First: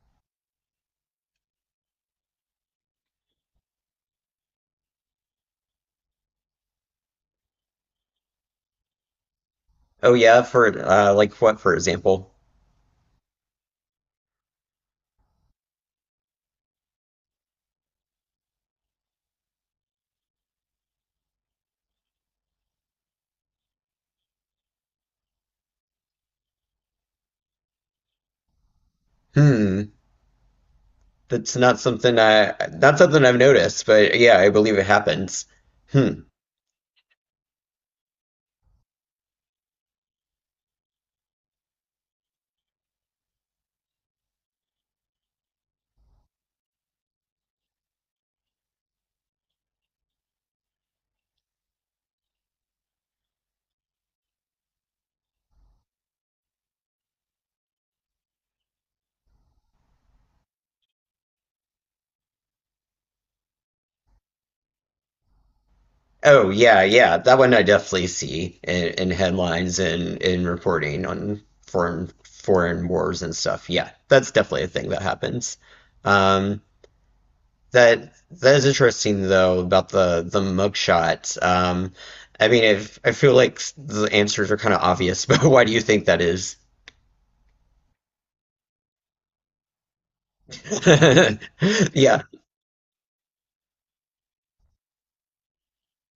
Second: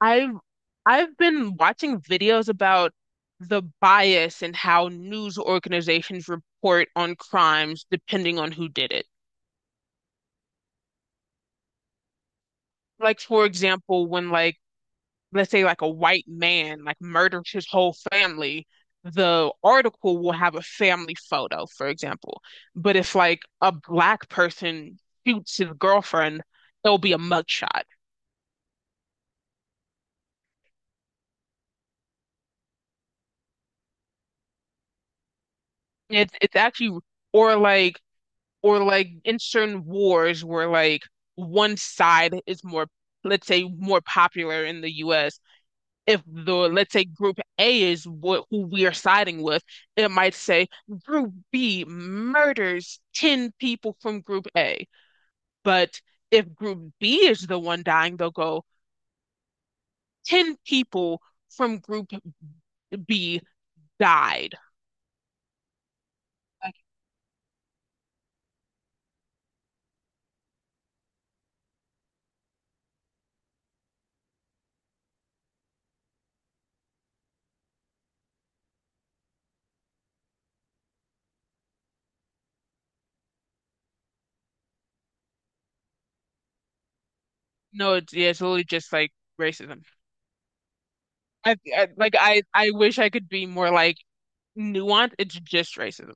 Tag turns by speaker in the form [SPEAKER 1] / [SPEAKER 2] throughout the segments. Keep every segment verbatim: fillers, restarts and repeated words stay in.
[SPEAKER 1] I've I've been watching videos about the bias and how news organizations report on crimes depending on who did it.
[SPEAKER 2] Oh yeah, for uh, like what, for example?
[SPEAKER 1] Like for example, when like let's say like a white man like murders his whole family, the article will have a family photo, for example. But if like a black person shoots his girlfriend, there'll be a mugshot.
[SPEAKER 2] Hmm, that's not something I not something I've noticed, but yeah, I believe it happens. Hmm.
[SPEAKER 1] It's it's actually or like or like in certain wars where like one side is more, let's say, more popular in the U S. If the, let's say, group A is what who we are siding with, it might say group B murders ten people from group A. But if group B is the one dying, they'll go ten people from group B died.
[SPEAKER 2] Oh yeah, yeah, that one I definitely see in, in headlines and in reporting on foreign foreign wars and stuff. Yeah, that's definitely a thing that happens. Um, that that is interesting though about the the mugshot. Um, I mean, if I feel like the answers are kind of obvious, but why do you think that is?
[SPEAKER 1] No, it's, yeah, it's literally just like racism. I, I like
[SPEAKER 2] Yeah,
[SPEAKER 1] I I wish I could be more like nuance. It's just racism.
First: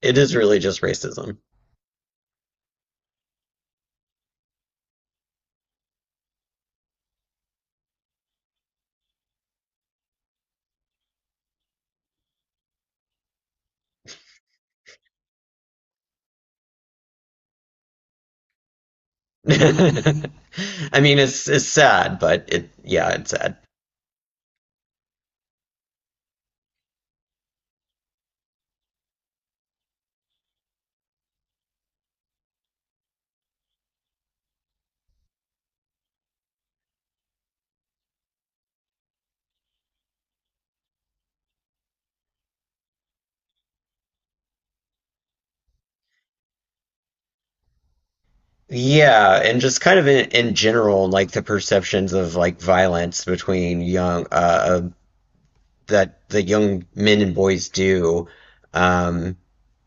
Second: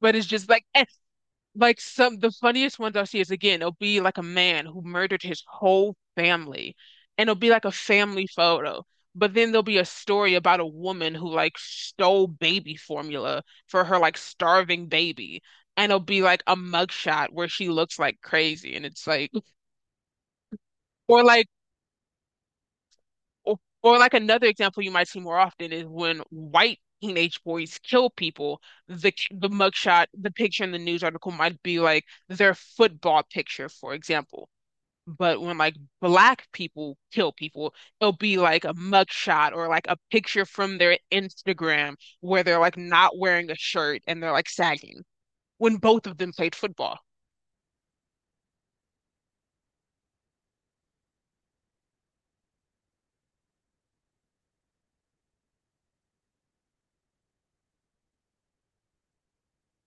[SPEAKER 1] But
[SPEAKER 2] it
[SPEAKER 1] it's
[SPEAKER 2] is
[SPEAKER 1] just
[SPEAKER 2] really
[SPEAKER 1] like
[SPEAKER 2] just
[SPEAKER 1] eh,
[SPEAKER 2] racism.
[SPEAKER 1] like some the funniest ones I see is again, it'll be like a man who murdered his whole family, and it'll be like a family photo. But then there'll be a story about a woman who like stole baby formula for her like starving baby. And it'll be like a mugshot where she looks like crazy. And it's like,
[SPEAKER 2] I mean,
[SPEAKER 1] or like
[SPEAKER 2] it's it's sad, but it yeah, it's sad.
[SPEAKER 1] Or, or like another example you might see more often is when white teenage boys kill people, the the mugshot, the picture in the news article might be like their football picture, for example. But when like black people kill people, it'll be like a mugshot or like a picture from their Instagram where they're like not wearing a shirt and they're like sagging when both of them played football.
[SPEAKER 2] Yeah, and just kind of in, in general, like the perceptions of like violence between young uh uh, that the young men and boys do. Um,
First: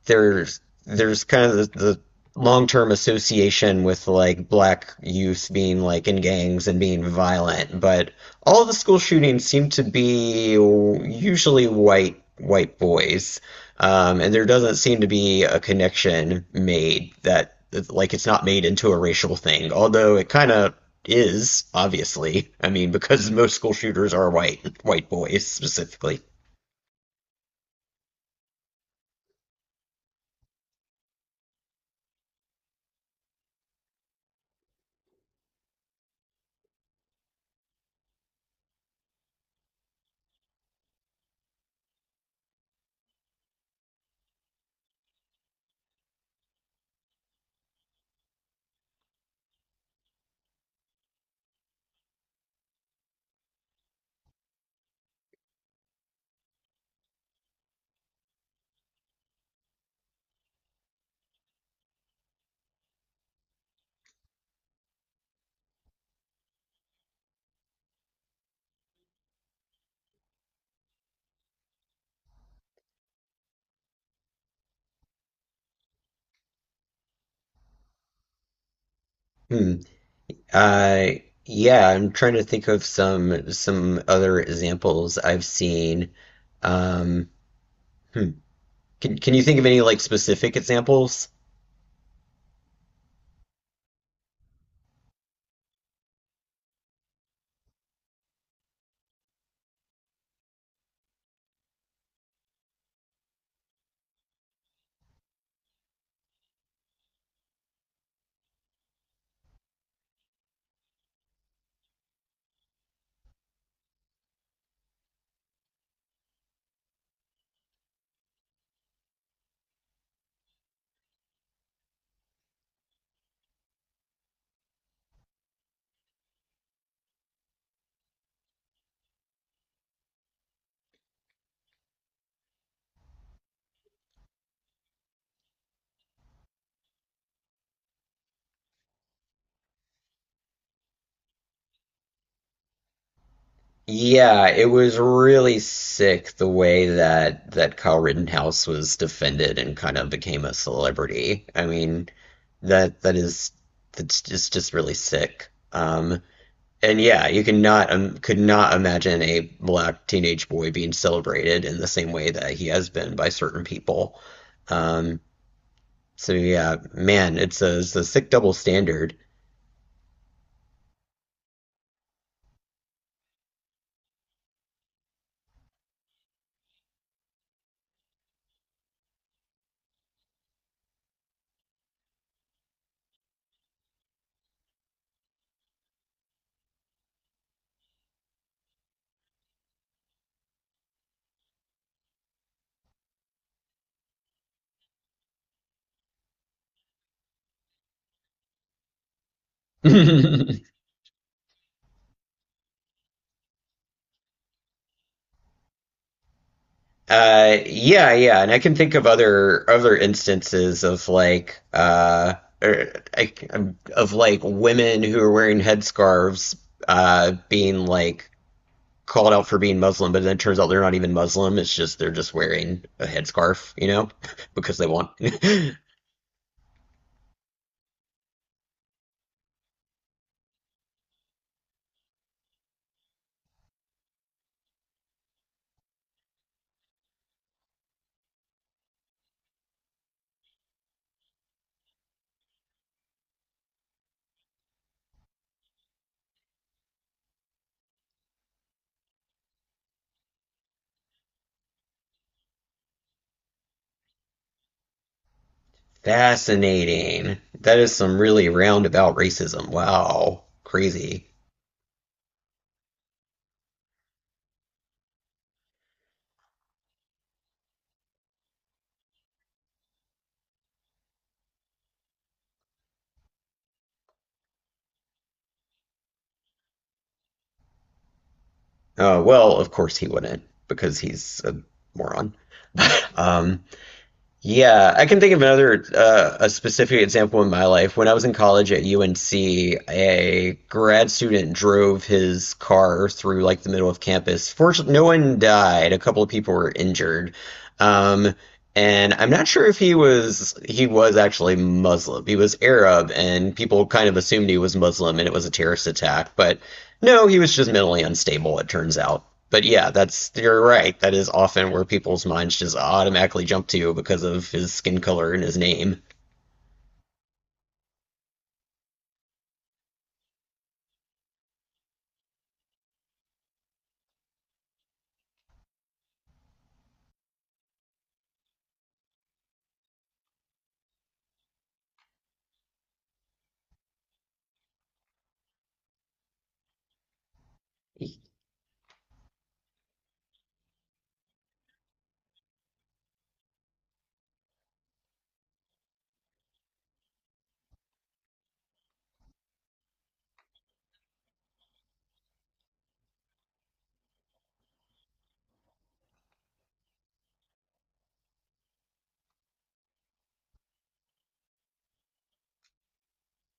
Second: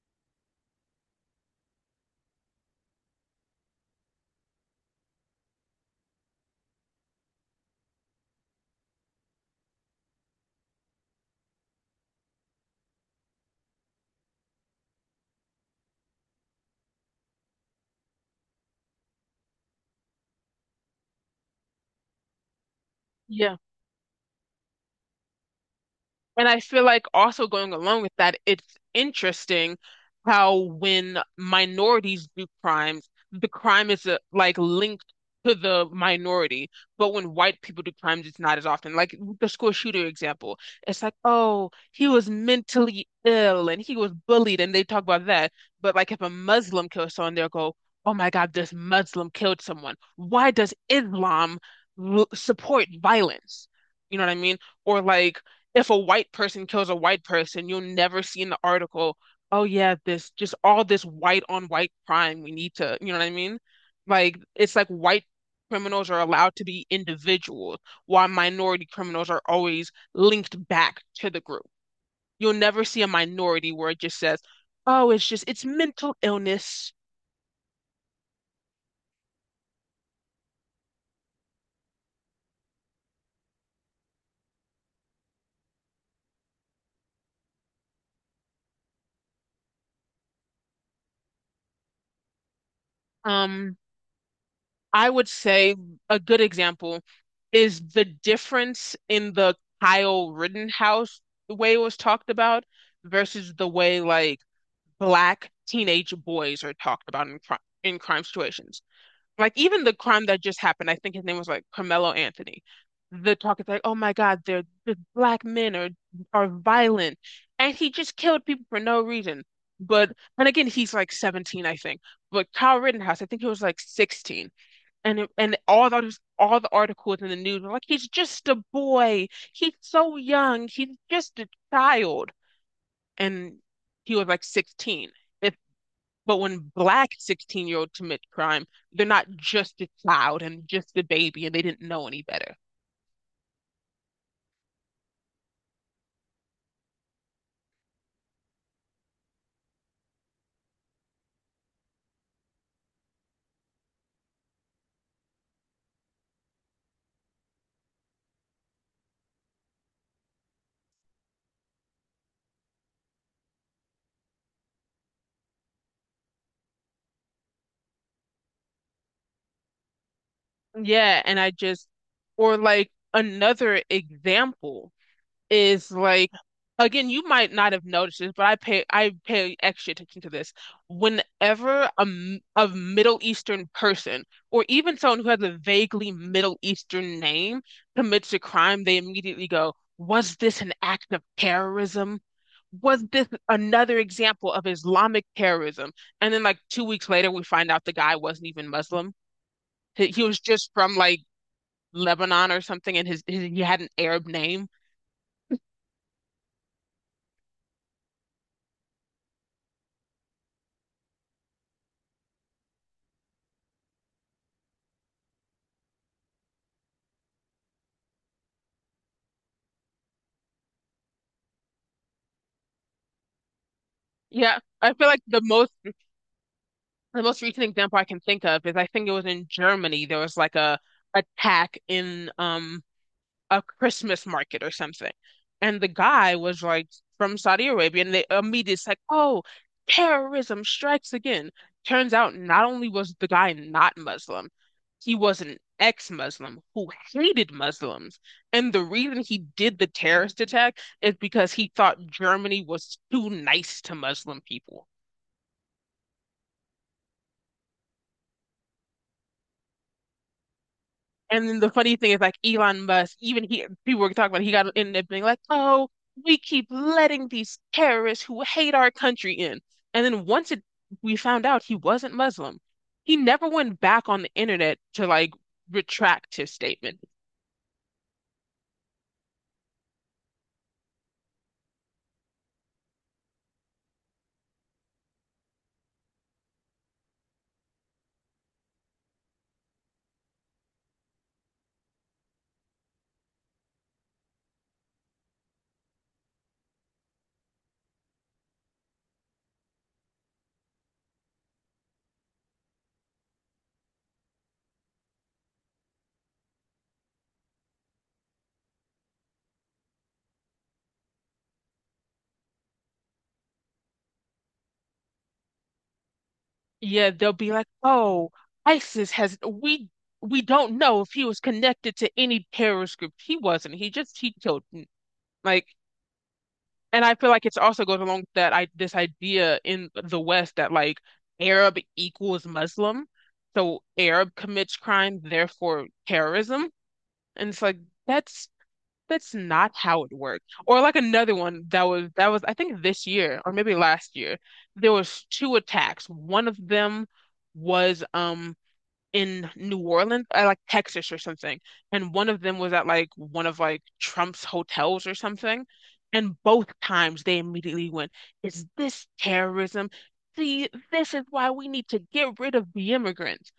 [SPEAKER 2] there's there's kind of the, the long term association with like black youth being like in gangs and being violent, but all the school shootings seem to be usually white white boys, um, and there doesn't seem to be a connection made that like it's not made into a racial thing, although it kind of is obviously. I mean, because most school shooters are white white boys specifically.
[SPEAKER 1] And I feel like also going along with that, it's interesting how when minorities do crimes, the crime is uh, like linked to the minority. But when white people do crimes, it's not as often. Like the school shooter example, it's like, oh, he was mentally ill and he was bullied, and they talk about that. But like if a Muslim kills someone, they'll go, oh my God, this Muslim killed someone. Why does Islam l- support violence? You know what I mean? Or like if a white person kills a white person, you'll never see in the article, oh yeah, this just all this white on white crime. We need to, you know what I mean? Like it's like white criminals are allowed to be individuals, while minority criminals are always linked back to the group. You'll never see a minority where it just says, oh, it's just it's mental illness.
[SPEAKER 2] Hmm. Uh, yeah, I'm trying to think of some some other examples I've seen. Um, hmm. Can can you think of any like specific examples?
[SPEAKER 1] Um, I would say a good example is the difference in the Kyle Rittenhouse, the way it was talked about versus the way like black teenage boys are talked about in crime in crime situations. Like even the crime that just happened, I think his name was like Carmelo Anthony. The talk is like, oh my God, they're the black men are are violent, and he just killed people for no reason. But and again, he's like seventeen, I think. But Kyle Rittenhouse, I think he was like sixteen, and it- and all the all the articles in the news were like he's just a boy, he's so young, he's just a child, and he was like sixteen. If But when black sixteen year olds commit crime, they're not just a child and just a baby and they didn't know any better.
[SPEAKER 2] Yeah, it was really sick the way that that Kyle Rittenhouse was defended and kind of became a celebrity. I mean, that that is that's just just really sick. Um, and yeah, you cannot um, could not imagine a black teenage boy being celebrated in the same way that he has been by certain people. Um, so yeah, man, it's a, it's a sick double standard.
[SPEAKER 1] Yeah, and I just, or like another example is like, again, you might not have noticed this, but I pay I pay extra attention to this. Whenever a, m- a Middle Eastern person or even someone who has a vaguely Middle Eastern name commits a crime, they immediately go, "Was this an act of terrorism? Was this another example of Islamic terrorism?" And then, like two weeks later, we find out the guy wasn't even Muslim. He, he was just from like Lebanon or something, and his, his he had an Arab name.
[SPEAKER 2] Uh, yeah, yeah, and I can think of other other instances of like uh or, I, um, of like women who are wearing headscarves uh being like called out for being Muslim, but then it turns out they're not even Muslim. It's just they're just wearing a headscarf, you know,
[SPEAKER 1] Yeah,
[SPEAKER 2] because they
[SPEAKER 1] I feel
[SPEAKER 2] want.
[SPEAKER 1] like the most the most recent example I can think of is, I think it was in Germany. There was like a attack in um a Christmas market or something, and the guy was like from Saudi Arabia, and they immediately it's like, oh, terrorism strikes again. Turns out not only was the guy not Muslim, he was an ex-Muslim who hated Muslims, and the reason he did the terrorist attack is because he thought Germany was too nice to Muslim people.
[SPEAKER 2] Fascinating. That is some really roundabout racism. Wow, crazy.
[SPEAKER 1] And then the funny thing is, like Elon Musk, even he, people were talking about, he got ended up being like, "Oh, we keep letting these terrorists who hate our country in." And then once it, we found out he wasn't Muslim, he never went back on the internet to like retract his statement.
[SPEAKER 2] Uh, well, of course he wouldn't because he's a moron. Um, yeah, I can think of another uh, a specific example in my life. When I was in college at U N C, a grad student drove his car through like the middle of campus. Fortunately, no one died. A couple of people were injured. Um, and I'm not sure if he was he was actually Muslim. He was Arab, and people kind of assumed he was Muslim, and it was a terrorist attack. But no, he was just mentally unstable, it turns out. But yeah, that's you're right. That is often where people's minds just automatically jump to because of his skin color and his name.
[SPEAKER 1] Yeah, they'll be like, "Oh, ISIS has, we we don't know if he was connected to any terrorist group. He wasn't. He just he killed." Like, and I feel like it's also goes along with that I this idea in the West that like Arab equals Muslim, so Arab commits crime, therefore terrorism. And it's like that's that's not how it worked. Or like another one that was that was, I think this year or maybe last year, there was two attacks. One of them was um in New Orleans, uh, like Texas or something. And one of them was at like one of like Trump's hotels or something. And both times they immediately went, is this terrorism? See, this is why we need to get rid of the immigrants.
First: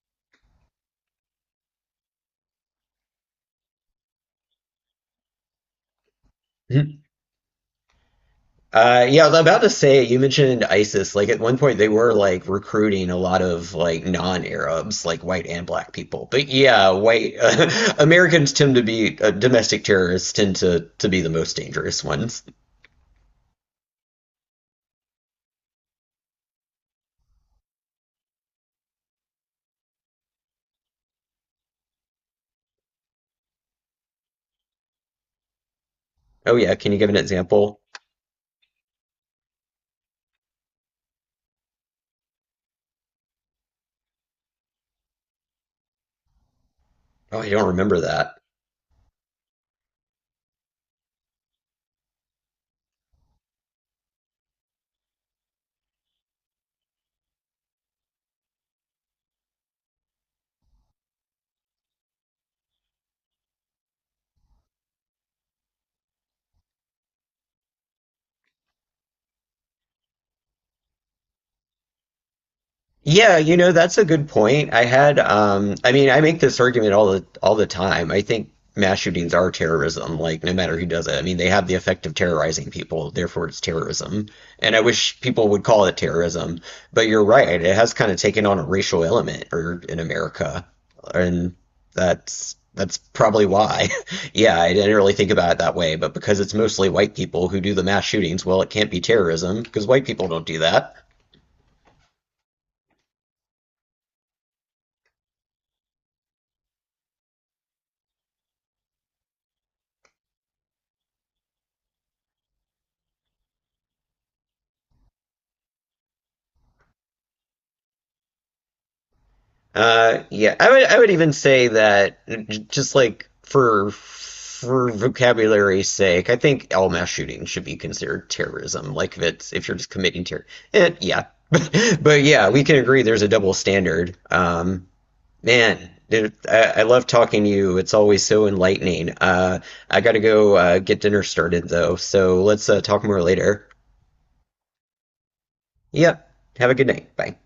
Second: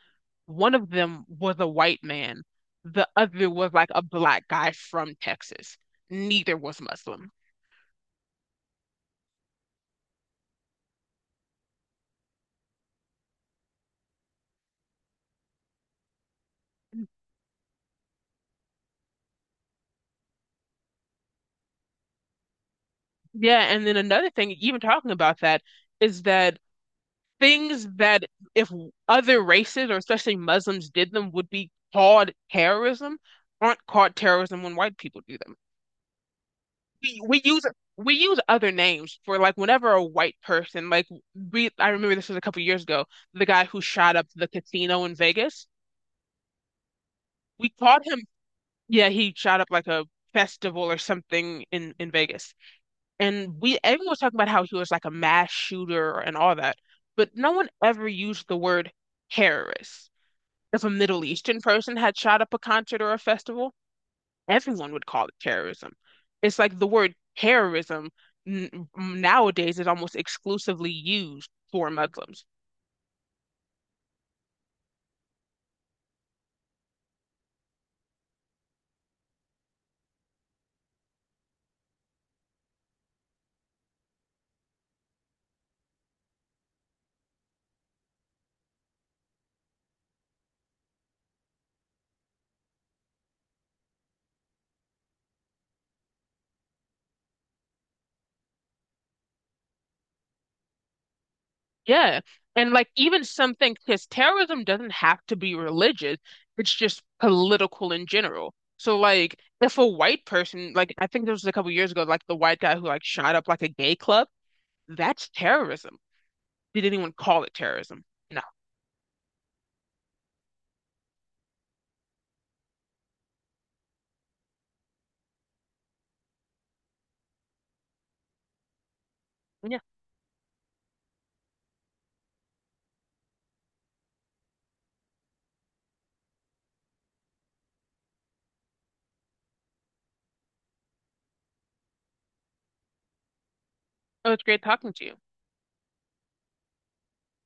[SPEAKER 1] One of them was a white man, the other was like a black guy from Texas. Neither was Muslim.
[SPEAKER 2] Uh, yeah, I was about to say you mentioned ISIS. Like at one point, they were like recruiting a lot of like non-Arabs, like white and black people. But yeah, white uh, Americans tend to be uh, domestic terrorists tend to to be the most dangerous ones.
[SPEAKER 1] Yeah, and then another thing, even talking about that, is that things that if other races or especially Muslims did them would be called terrorism aren't called terrorism when white people do them.
[SPEAKER 2] Oh yeah, can you give an
[SPEAKER 1] We, we use
[SPEAKER 2] example?
[SPEAKER 1] we use other names for like whenever a white person like, we I remember this was a couple years ago, the guy who shot up the casino in Vegas.
[SPEAKER 2] Oh, I don't
[SPEAKER 1] We
[SPEAKER 2] remember
[SPEAKER 1] called him,
[SPEAKER 2] that.
[SPEAKER 1] yeah, he shot up like a festival or something in in Vegas. And we everyone was talking about how he was like a mass shooter and all that, but no one ever used the word terrorist. If a Middle Eastern person had shot up a concert or a festival, everyone would call it terrorism. It's like the word terrorism n nowadays is almost exclusively used for Muslims.
[SPEAKER 2] Yeah, you know, that's a good point. I had, um, I mean, I make this argument all the all the time. I think mass shootings are terrorism, like no matter who does it. I mean, they have the effect of terrorizing people, therefore it's terrorism. And I wish people would call it terrorism, but you're right. It has kind of taken on a racial element or in America, and that's that's probably why. Yeah, I didn't really think about it that way, but because it's mostly white people who do the mass shootings, well, it can't be terrorism because white people don't do that.
[SPEAKER 1] Yeah. And like even some things, because terrorism doesn't have to be religious, it's just political in general. So like if a white person, like I think this was a couple years ago, like the white guy who like shot up like a gay club, that's terrorism. Did anyone call it terrorism? No.
[SPEAKER 2] Uh, yeah, I would I would even say that j- just like for for vocabulary's sake, I think all mass shooting should be considered terrorism. Like if it's if you're
[SPEAKER 1] Yeah.
[SPEAKER 2] just committing terror, eh, yeah. But yeah, we can agree there's a double standard. Um, man, dude, I, I love talking to you. It's always so enlightening. Uh, I gotta go uh, get dinner started though, so let's uh, talk more later.
[SPEAKER 1] It was great talking to you.
[SPEAKER 2] Yep. Have a good night. Bye.